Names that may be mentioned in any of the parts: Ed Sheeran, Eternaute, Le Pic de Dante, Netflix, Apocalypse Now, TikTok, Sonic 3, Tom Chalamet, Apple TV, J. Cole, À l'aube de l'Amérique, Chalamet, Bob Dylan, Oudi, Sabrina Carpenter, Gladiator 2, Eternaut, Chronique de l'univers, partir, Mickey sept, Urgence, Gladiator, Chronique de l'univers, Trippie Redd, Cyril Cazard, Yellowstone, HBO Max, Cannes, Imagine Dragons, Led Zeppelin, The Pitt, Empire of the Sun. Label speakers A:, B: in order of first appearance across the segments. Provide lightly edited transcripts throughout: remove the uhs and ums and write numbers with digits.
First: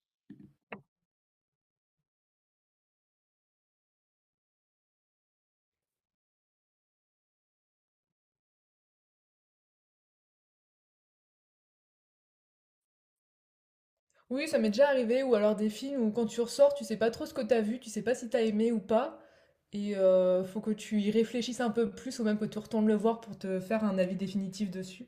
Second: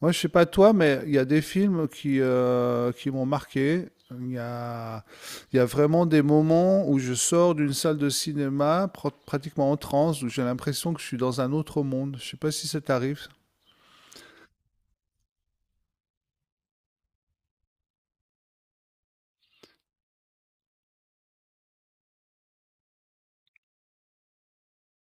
A: Moi, je sais pas toi, mais il y a des films qui m'ont marqué. Il y a vraiment des moments où je sors d'une salle de cinéma pratiquement en transe, où j'ai l'impression que je suis dans un autre monde. Je sais pas si ça t'arrive.
B: Oui, ça m'est déjà arrivé, ou alors des films où quand tu ressors, tu sais pas trop ce que t'as vu, tu sais pas si t'as aimé ou pas, et faut que tu y réfléchisses un peu plus, ou même que tu retournes le voir pour te faire un avis définitif dessus.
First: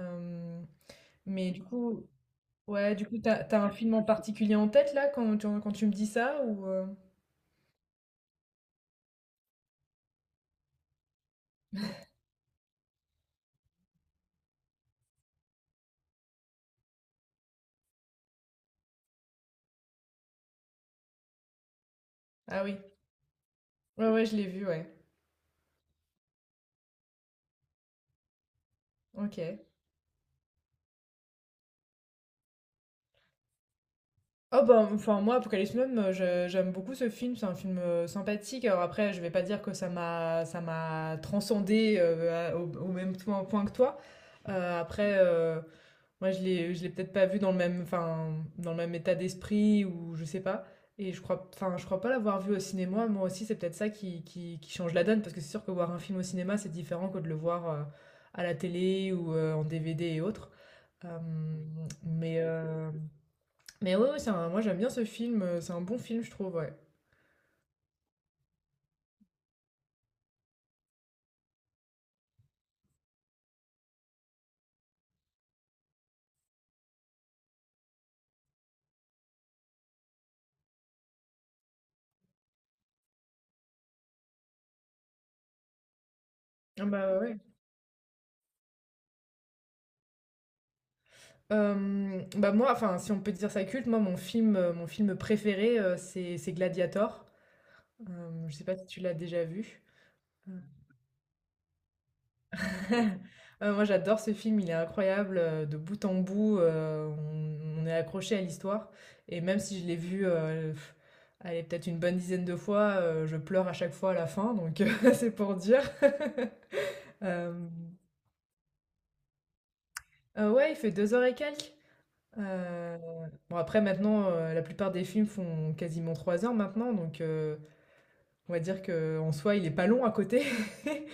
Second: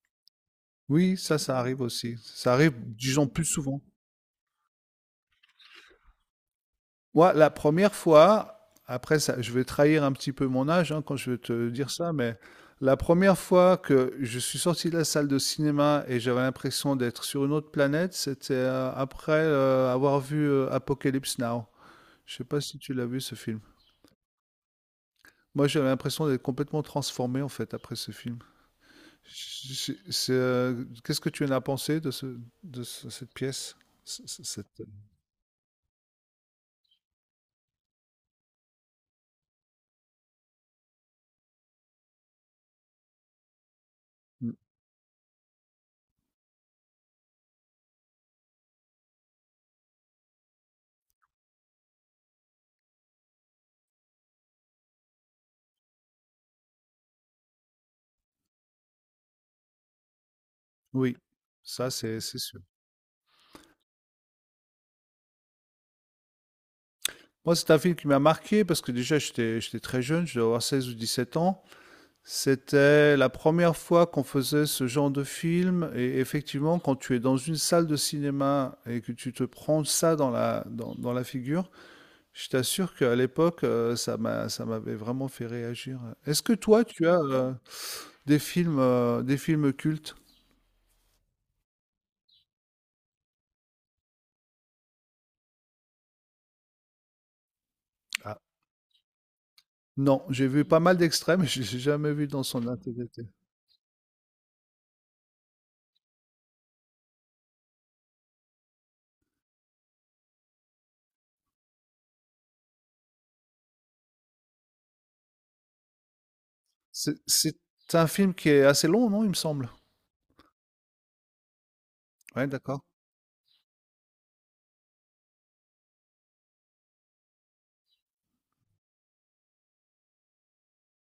B: Euh,
A: Oui, ça,
B: mais
A: ça
B: du
A: arrive
B: coup,
A: aussi. Ça arrive,
B: ouais, du coup,
A: disons,
B: t'as,
A: plus
B: t'as un
A: souvent.
B: film en particulier en tête là quand tu me dis ça, ou
A: Moi, la première fois, après ça, je vais trahir un petit peu mon âge hein, quand je vais te dire ça, mais la première fois que je suis sorti de la salle de cinéma et j'avais l'impression d'être sur une autre planète, c'était après avoir vu Apocalypse Now. Je sais pas
B: Ah
A: si
B: oui,
A: tu l'as vu ce film.
B: ouais, ouais, je l'ai vu, ouais.
A: Moi, j'avais l'impression d'être complètement transformé en fait après ce film.
B: Ok.
A: C'est, qu'est-ce que tu en as pensé de cette pièce? C- c-
B: Oh
A: cette-
B: bah, enfin moi Apocalypse Now, j'aime beaucoup ce film, c'est un film sympathique. Alors après, je vais pas dire que ça m'a transcendé au même point que toi.
A: euh,
B: Après moi je l'ai peut-être pas vu dans le même état d'esprit ou je sais pas, et je crois pas l'avoir vu au cinéma. Moi aussi, c'est peut-être ça qui change la donne parce que c'est sûr que voir un film au cinéma, c'est différent que de le voir à la télé ou en DVD et autres.
A: Oui,
B: Euh,
A: ça c'est
B: mais,
A: sûr.
B: euh, mais ouais, ouais, moi j'aime bien ce film, c'est un bon film, je trouve, ouais.
A: Moi, c'est un film qui m'a marqué parce que déjà, j'étais très jeune, je devais avoir 16 ou 17 ans. C'était la première fois qu'on faisait ce genre de film. Et effectivement, quand tu es dans une salle de cinéma et que tu te prends ça dans dans la figure, je t'assure qu'à l'époque, ça m'avait vraiment fait réagir. Est-ce que toi,
B: Ah
A: tu as
B: bah ouais, ouais.
A: des des films cultes?
B: Bah moi, enfin, si on peut dire ça culte, moi mon film préféré, c'est Gladiator.
A: Ah,
B: Je sais pas si tu l'as déjà vu.
A: non, j'ai
B: Mm.
A: vu pas mal d'extraits, mais je ne l'ai jamais vu dans son intégralité.
B: Moi j'adore ce film, il est incroyable, de bout en bout, on est accroché à l'histoire. Et même si je l'ai vu, allez, peut-être une bonne dizaine de fois, je pleure à chaque fois à la fin, donc c'est pour dire.
A: C'est
B: Euh,
A: c'est un film qui est assez long, non, il me semble.
B: ouais, il fait 2 h et quelques. Heu,
A: Ouais, d'accord.
B: bon après maintenant, la plupart des films font quasiment 3 h maintenant, donc on va dire que en soi il est pas long à côté.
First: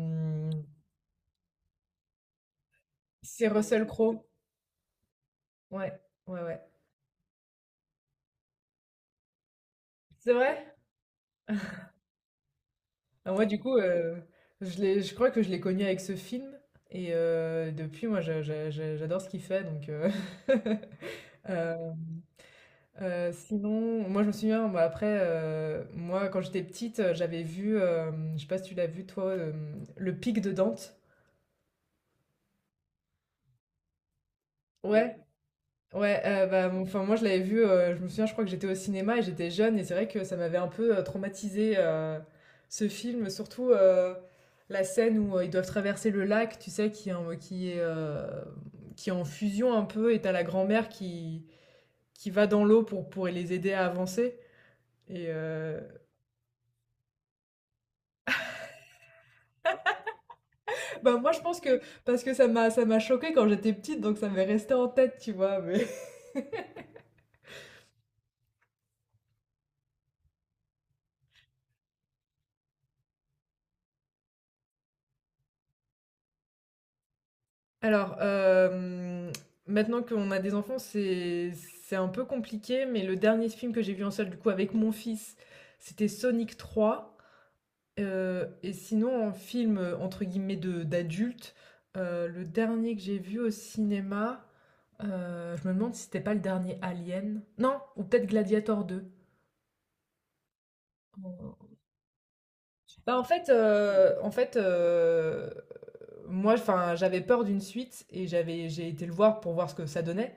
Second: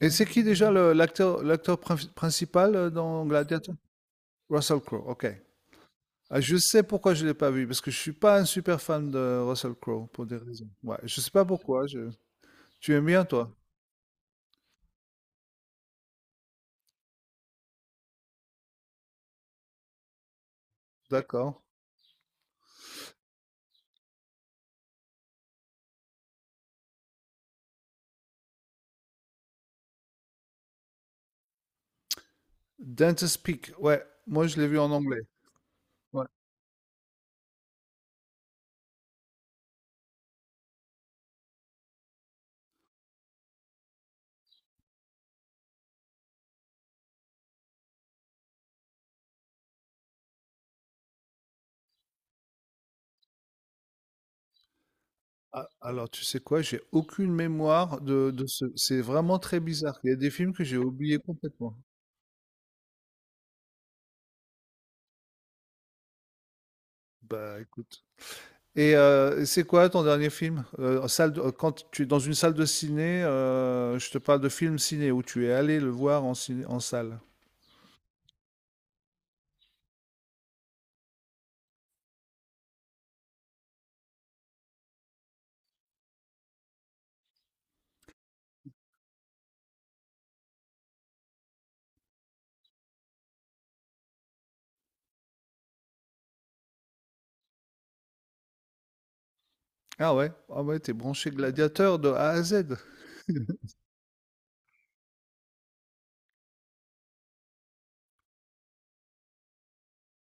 A: Et c'est qui déjà le l'acteur prinf principal, dans
B: c'est
A: Gladiator?
B: Russell Crowe.
A: Russell Crowe, OK.
B: Ouais,
A: Ah,
B: ouais,
A: je
B: ouais.
A: sais pourquoi je ne l'ai pas vu, parce que je suis pas un super fan de Russell Crowe pour
B: C'est
A: des
B: vrai?
A: raisons. Ouais, je sais pas pourquoi, je tu aimes bien
B: Ah moi
A: toi?
B: du coup, je crois que je l'ai connu avec ce film, et depuis moi je j'adore ce qu'il fait, donc
A: D'accord.
B: hem Sinon, moi je me souviens, bah, après, moi quand j'étais petite, j'avais vu, je sais pas si tu l'as vu toi, Le Pic de Dante?
A: Dentist Peak, ouais, moi je l'ai vu en
B: Ouais.
A: anglais.
B: Ouais,
A: Ouais.
B: ouais, bah, mon enfin moi je l'avais vu, je me souviens, je crois que j'étais au cinéma et j'étais jeune et c'est vrai que ça m'avait un peu, traumatisée, ce film, surtout, la scène où, ils doivent traverser le lac, tu sais, qui est en fusion un peu, et t'as la grand-mère qui va dans l'eau pour les aider à avancer et
A: A
B: heu
A: alors tu sais quoi? J'ai aucune mémoire de ce c'est vraiment très bizarre. Il y a des films que j'ai
B: Bah,
A: oubliés
B: moi, je pense
A: complètement.
B: que parce que ça m'a choquée quand j'étais petite, donc ça m'est resté en tête, tu vois, mais…
A: Bah, écoute. Et c'est quoi ton dernier film? Quand tu es dans une salle de ciné, je te parle de film ciné où tu es allé le en salle.
B: Alors, maintenant qu'on a des enfants, c'est un peu compliqué, mais le dernier film que j'ai vu en salle, du coup, avec mon fils, c'était Sonic 3. Et sinon, en film, entre guillemets, de d'adulte, le dernier que j'ai vu au cinéma, je me demande si c'était pas le dernier Alien. Non, ou peut-être Gladiator 2.
A: Ouais, ah ouais, t'es branché gladiateur de A à Z.
B: Bah, en fait, moi, enfin, j'avais peur d'une suite et j'ai été le voir pour voir ce que ça donnait,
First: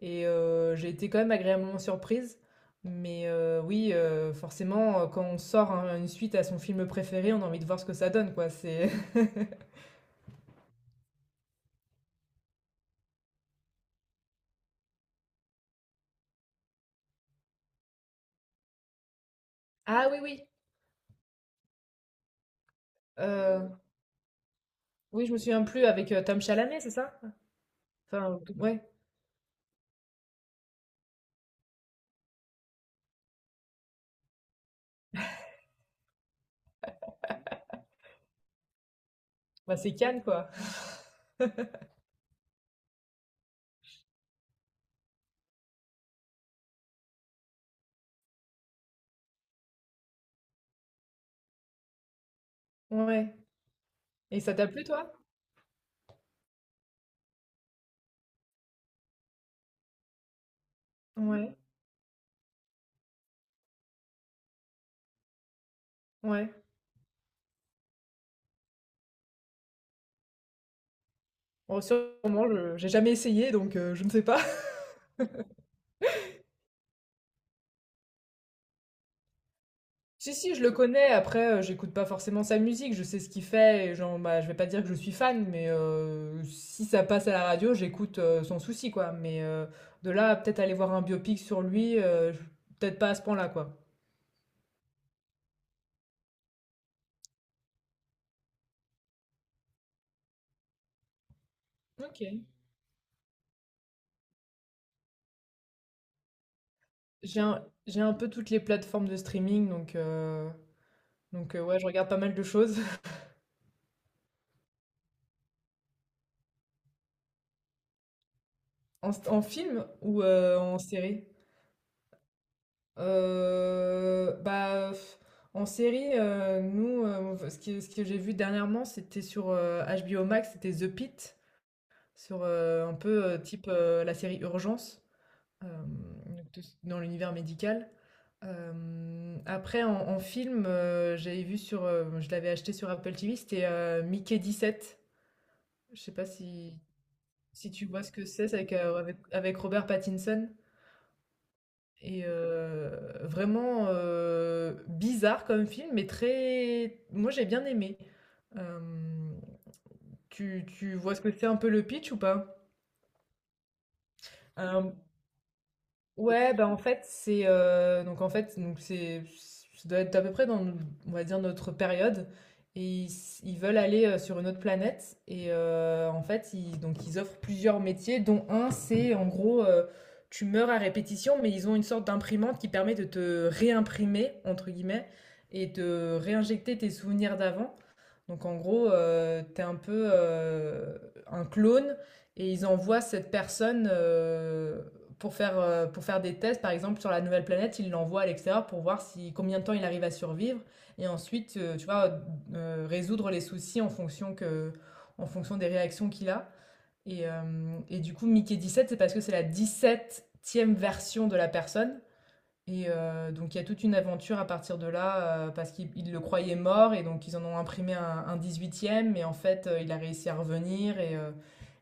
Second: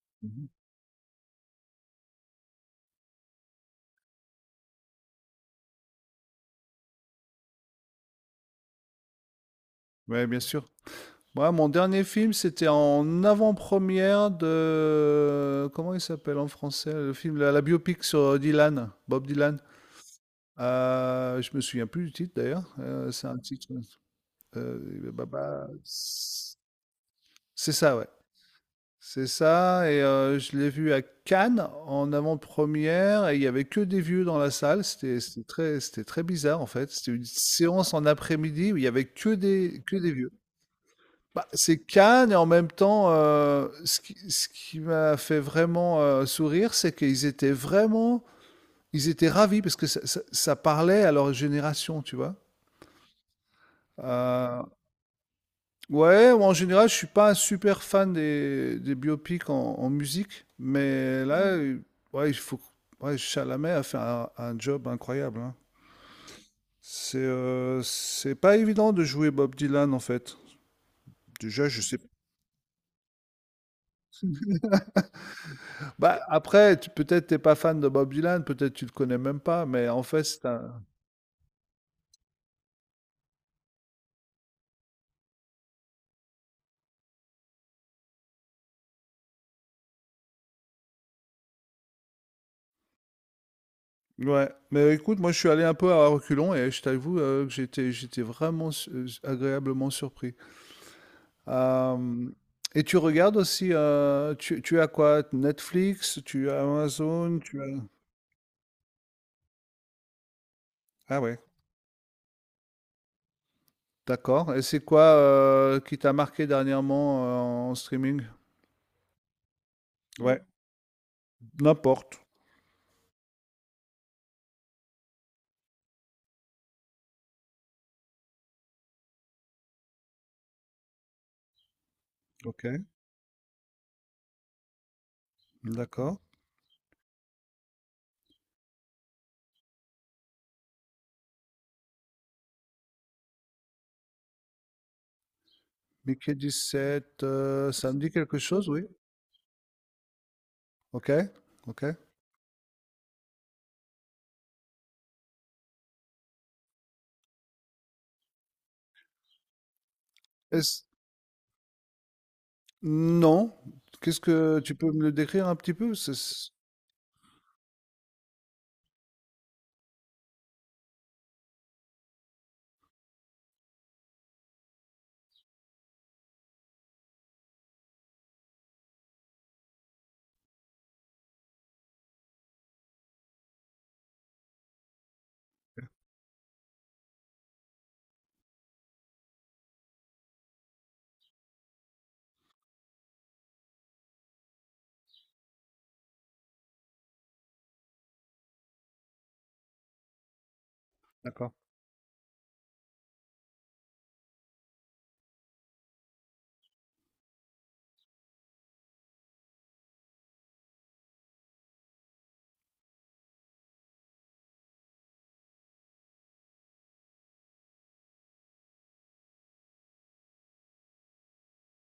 B: et
A: Mhm.
B: j'ai été quand même agréablement surprise. Mais oui, forcément, quand on sort un une suite à son film préféré, on a envie de voir ce que ça donne, quoi. C'est…
A: Ouais, bien sûr. Moi, mon dernier film, c'était en avant-première de... Comment il s'appelle en français? Le la biopic sur Dylan, Bob Dylan.
B: Ah oui, oui,
A: Je me souviens plus du titre d'ailleurs. C'est un
B: heu,
A: euh, bah,
B: oui, je me souviens
A: bah,
B: plus, avec, Tom Chalamet, c'est ça?
A: c'est ça, ouais.
B: Enfin, ouais,
A: C'est ça, et je l'ai vu à Cannes, en avant-première et il y avait que des vieux dans la salle. C'était très bizarre, en fait. C'était une séance en après-midi où il y avait que
B: bah, c'est
A: des
B: Cannes,
A: vieux.
B: quoi.
A: Bah, c'est Cannes et en même temps, ce qui m'a fait vraiment, sourire, c'est qu'ils étaient vraiment ils étaient ravis parce que ça parlait à leur génération, tu vois?
B: Ouais, et ça t'a
A: Heu,
B: plu, toi?
A: ouais, en général, je suis pas un super fan des biopics en musique, mais là,
B: Ouais,
A: mm, ouais, il faut. Ouais, Chalamet a fait un job incroyable, hein.
B: ouais.
A: C'est pas évident de jouer Bob Dylan en fait. Déjà, je
B: Bon,
A: sais
B: sur
A: pas.
B: le moment, je j'ai jamais essayé, donc je ne sais pas.
A: Bah après, tu- peut-être t'es pas fan de Bob Dylan, peut-être tu le connais même pas, mais en fait,
B: Si,
A: c'est
B: si, je le
A: un.
B: connais. Après, j'écoute pas forcément sa musique. Je sais ce qu'il fait. Et genre, bah, je vais pas dire que je suis fan, mais si ça passe à la radio, j'écoute sans souci, quoi. Mais de là à peut-être aller voir un biopic sur lui, peut-être pas à ce point-là, quoi.
A: Ouais, mais écoute, moi je suis allé un peu à reculons et je t'avoue que j'étais vraiment agréablement surpris.
B: Ok.
A: Euh, et tu regardes aussi, tu as quoi? Netflix, tu as Amazon,
B: J'ai
A: tu
B: un,
A: as...
B: j'ai un peu toutes les plateformes de streaming, donc, euh,
A: Ah ouais,
B: donc euh, ouais, je regarde pas mal de choses.
A: d'accord. Et c'est quoi qui t'a marqué dernièrement en streaming?
B: En film ou
A: Ouais,
B: en série?
A: n'importe.
B: Bah, en série, nous, ce que j'ai vu dernièrement, c'était sur, HBO Max, c'était The Pitt, sur,
A: Ok,
B: un peu, type, la série Urgence, hem,
A: d'accord.
B: donc tout dans l'univers médical. Après, en film, j'avais vu sur, je l'avais acheté sur Apple TV, c'était, Mickey sept. Je sais pas
A: Mickey
B: si
A: 17,
B: si tu
A: ça me
B: vois
A: dit
B: ce que
A: quelque
B: c'est. C'est
A: chose,
B: avec,
A: oui.
B: heu, avec avec Robert Pattinson.
A: Ok, ok.
B: Et vraiment, bizarre comme film, mais très, moi j'ai bien aimé. Hem, tu
A: Est-ce-
B: tu vois ce que c'est un peu, le pitch, ou pas?
A: non. Qu'est-ce que tu peux me le décrire un petit peu?
B: Ouais, bah en fait, c'est donc en fait, donc c'est, ça doit être à peu près dans, on va dire, notre période, et ils veulent aller sur une autre planète, et en fait, ils donc ils offrent plusieurs métiers, dont un c'est en gros tu meurs à répétition, mais ils ont une sorte d'imprimante qui permet de te réimprimer entre guillemets et de réinjecter tes souvenirs d'avant. Donc en gros, t'es un peu un clone, et ils envoient cette personne pour faire des tests, par exemple sur la nouvelle planète, ils l'envoient à l'extérieur pour voir si, combien de temps il arrive à survivre, et
A: D'accord.
B: ensuite, tu vois, résoudre les soucis en fonction des réactions qu'il a. Et, du coup, Mickey 17, c'est parce que c'est la 17e version de la personne, et donc il y a toute une aventure à partir de là, parce qu'ils ils le croyaient mort et donc ils en ont imprimé un 18e, mais en fait, il a réussi à revenir, et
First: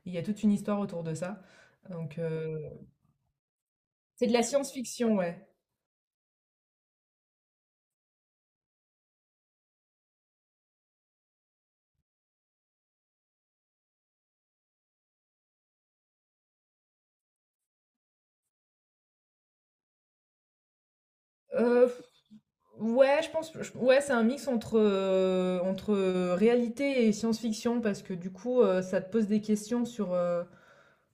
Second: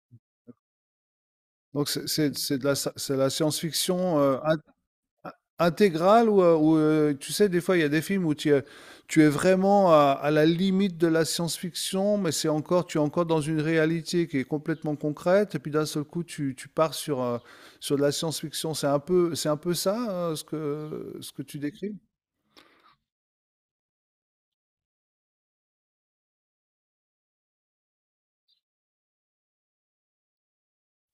B: il y a toute une histoire autour de ça. Donc
A: C'est de c'est de la science-fiction.
B: c'est de
A: Euh,
B: la
A: in
B: science-fiction, ouais.
A: intégrale tu sais, des fois, il y a des films où tu es vraiment à la limite de la science-fiction, mais c'est encore, tu es encore dans une réalité qui est complètement concrète, et puis d'un seul coup, tu pars sur, sur de la science-fiction. C'est un peu ça, ce que tu
B: Heu
A: décris?
B: Ouais, je pense, ouais, c'est un mix entre réalité et science-fiction, parce que du coup, ça te pose des questions sur, euh,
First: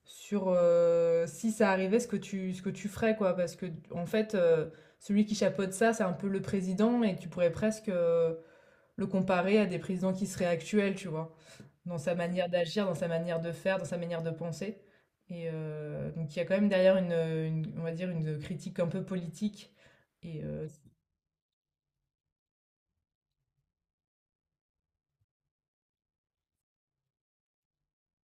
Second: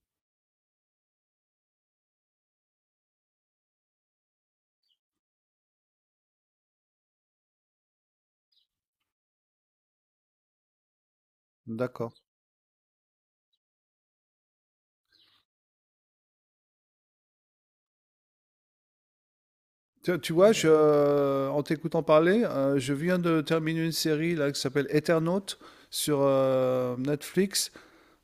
B: sur euh, si ça arrivait, ce que tu ferais, quoi. Parce que, en fait, celui qui chapeaute ça, c'est un peu le président, et tu pourrais presque le comparer à des présidents qui seraient actuels, tu vois, dans
A: D'accord.
B: sa manière d'agir, dans sa manière de faire, dans sa manière de penser. Et donc, il y a quand même derrière une, on va dire, une critique un peu politique.
A: Tu
B: Et
A: vois, en t'écoutant parler, je viens de terminer une série là, qui s'appelle Eternaut sur Netflix.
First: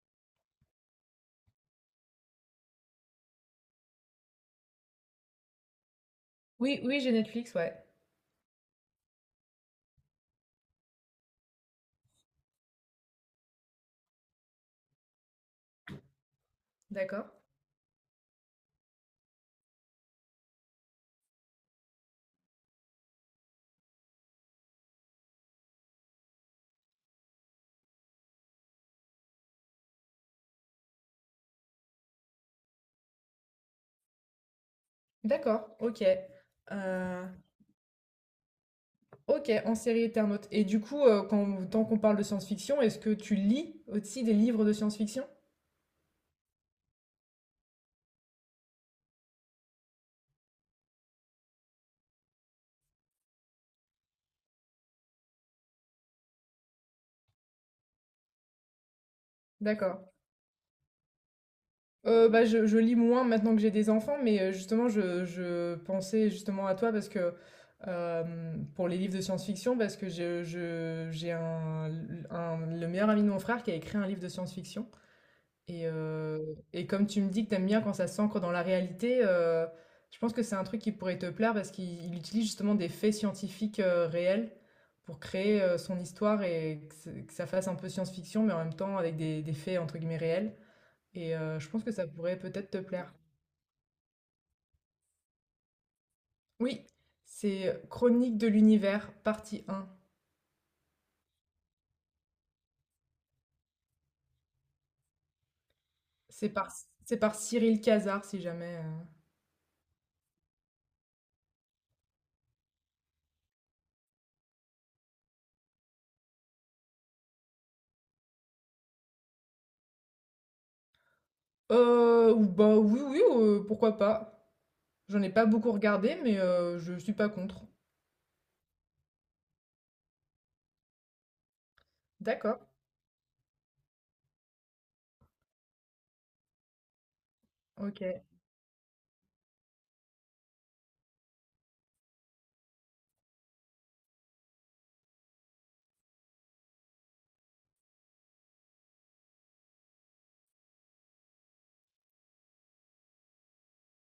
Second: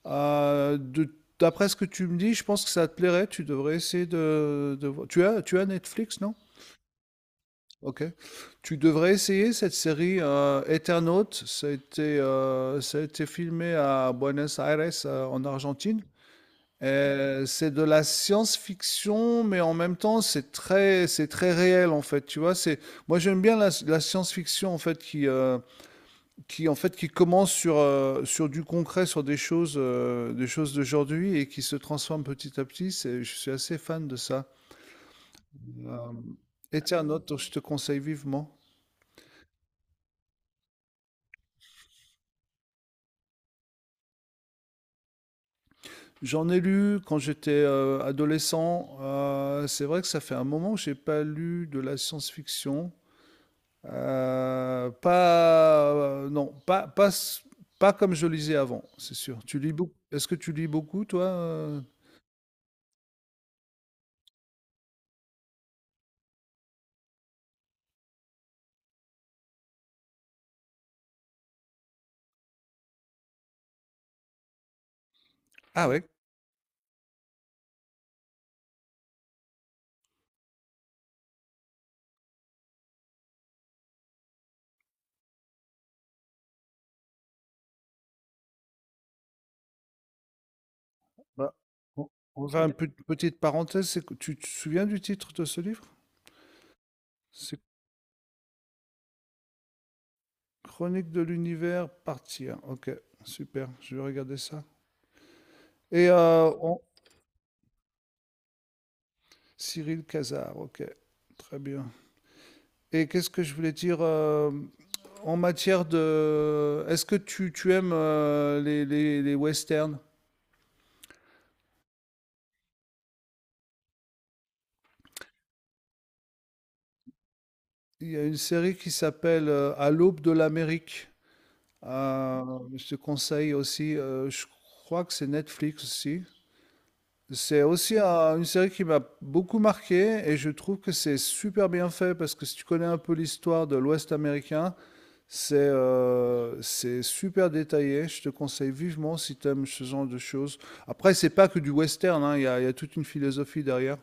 A: De- d'après ce que tu me dis, je pense que ça te plairait. Tu devrais essayer de voir. Tu as Netflix, non?
B: Oui, oui, j'ai Netflix, ouais.
A: Ok. Tu devrais essayer cette série Eternaut. Ça a été filmé à Buenos Aires, en Argentine.
B: D'accord.
A: C'est de la science-fiction, mais en même temps, c'est très réel en fait. Tu vois, c'est moi j'aime bien la science-fiction en fait qui en fait qui commence sur sur du concret, sur des choses d'aujourd'hui et qui se transforme petit à petit. C'est, je suis assez fan de ça.
B: D'accord, ok.
A: Euh,
B: Euh,
A: Eternaut, je te conseille vivement.
B: ok, en série Eternaute. Et du coup, tant qu'on parle de science-fiction, est-ce que tu lis aussi des livres de science-fiction?
A: J'en ai lu quand j'étais adolescent. C'est vrai que ça fait un moment que j'ai pas lu de la science-fiction. Pas, non, pas, pas, s- pas comme je lisais avant, c'est sûr. Tu lis beaucoup.
B: D'accord.
A: Est-ce que tu lis beaucoup, toi, euh?
B: Bah, je lis moins maintenant que j'ai des enfants, mais justement, je pensais justement à toi parce que pour les livres de science-fiction, parce que j'ai un, le meilleur ami de mon frère qui a écrit un livre de science-fiction. Et,
A: Ah ouais.
B: comme tu me dis que t'aimes bien quand ça s'ancre dans la réalité, je pense que c'est un truc qui pourrait te plaire parce qu'il il utilise justement des faits scientifiques réels pour créer son histoire, et que ça fasse un peu science-fiction, mais en même temps avec des faits entre guillemets réels. Et
A: Bah,
B: je pense que
A: On
B: ça pourrait
A: on va ça
B: peut-être
A: une
B: te plaire.
A: petite parenthèse, c'est que- tu te souviens du titre de ce livre?
B: Oui,
A: C'est
B: c'est Chronique de l'univers, partie un.
A: Chronique de l'univers, partir. Ok, super. Je vais regarder ça. Et
B: C'est par,
A: on-
B: c'est par Cyril Cazard, si jamais.
A: Cyril Cazard. Ok, très bien. Et qu'est-ce que je voulais dire en matière de... Est-ce que tu aimes les westerns?
B: Bah oui, oui, pourquoi pas. J'en ai pas beaucoup regardé, mais je suis pas contre.
A: Il y a une série qui s'appelle À l'aube de l'Amérique. Euh,
B: D'accord,
A: je te conseille aussi, je crois que c'est Netflix aussi. C'est aussi
B: OK.
A: une série qui m'a beaucoup marqué et je trouve que c'est super bien fait parce que si tu connais un peu l'histoire de l'Ouest américain, c'est super détaillé. Je te conseille vivement si tu aimes ce genre de choses. Après, c'est pas que du western, hein, il y a toute une philosophie derrière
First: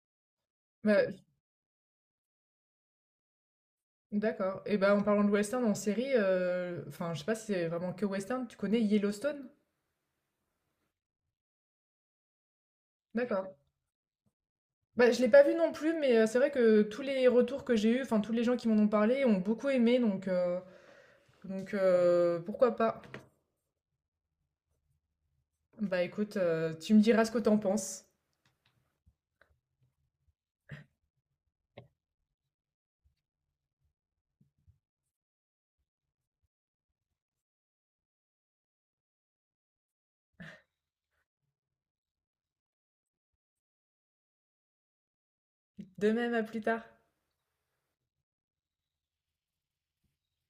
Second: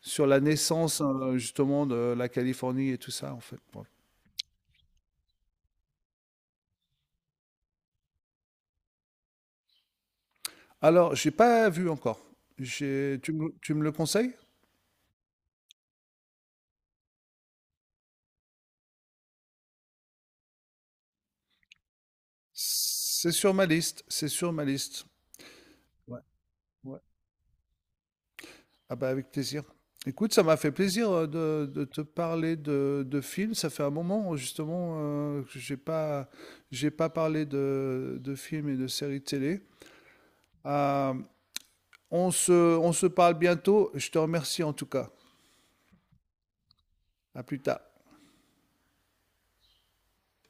A: sur la naissance
B: Bah,
A: justement de la Californie et tout ça en fait. Bon.
B: d'accord, et bah, en parlant de western en série, enfin, je sais pas si c'est vraiment que western, tu connais Yellowstone?
A: Alors, j'ai pas vu encore. J'ai- tu
B: D'accord.
A: tu me le conseilles?
B: Bah, je l'ai pas vu non plus, mais c'est vrai que tous les retours que j'ai eus, enfin, tous les gens qui m'en ont parlé ont beaucoup aimé, donc pourquoi pas?
A: C'est sur ma liste, c'est sur ma liste.
B: Bah,
A: Ouais,
B: écoute, tu
A: ouais.
B: me diras ce que t'en penses.
A: Ah bah avec plaisir. Écoute, ça m'a fait plaisir de te parler de films. Ça fait un moment justement que j'ai pas parlé de films et de séries télé. Euh, on se, on se parle bientôt. Je te remercie en tout cas.
B: De même, à plus tard.
A: À plus tard.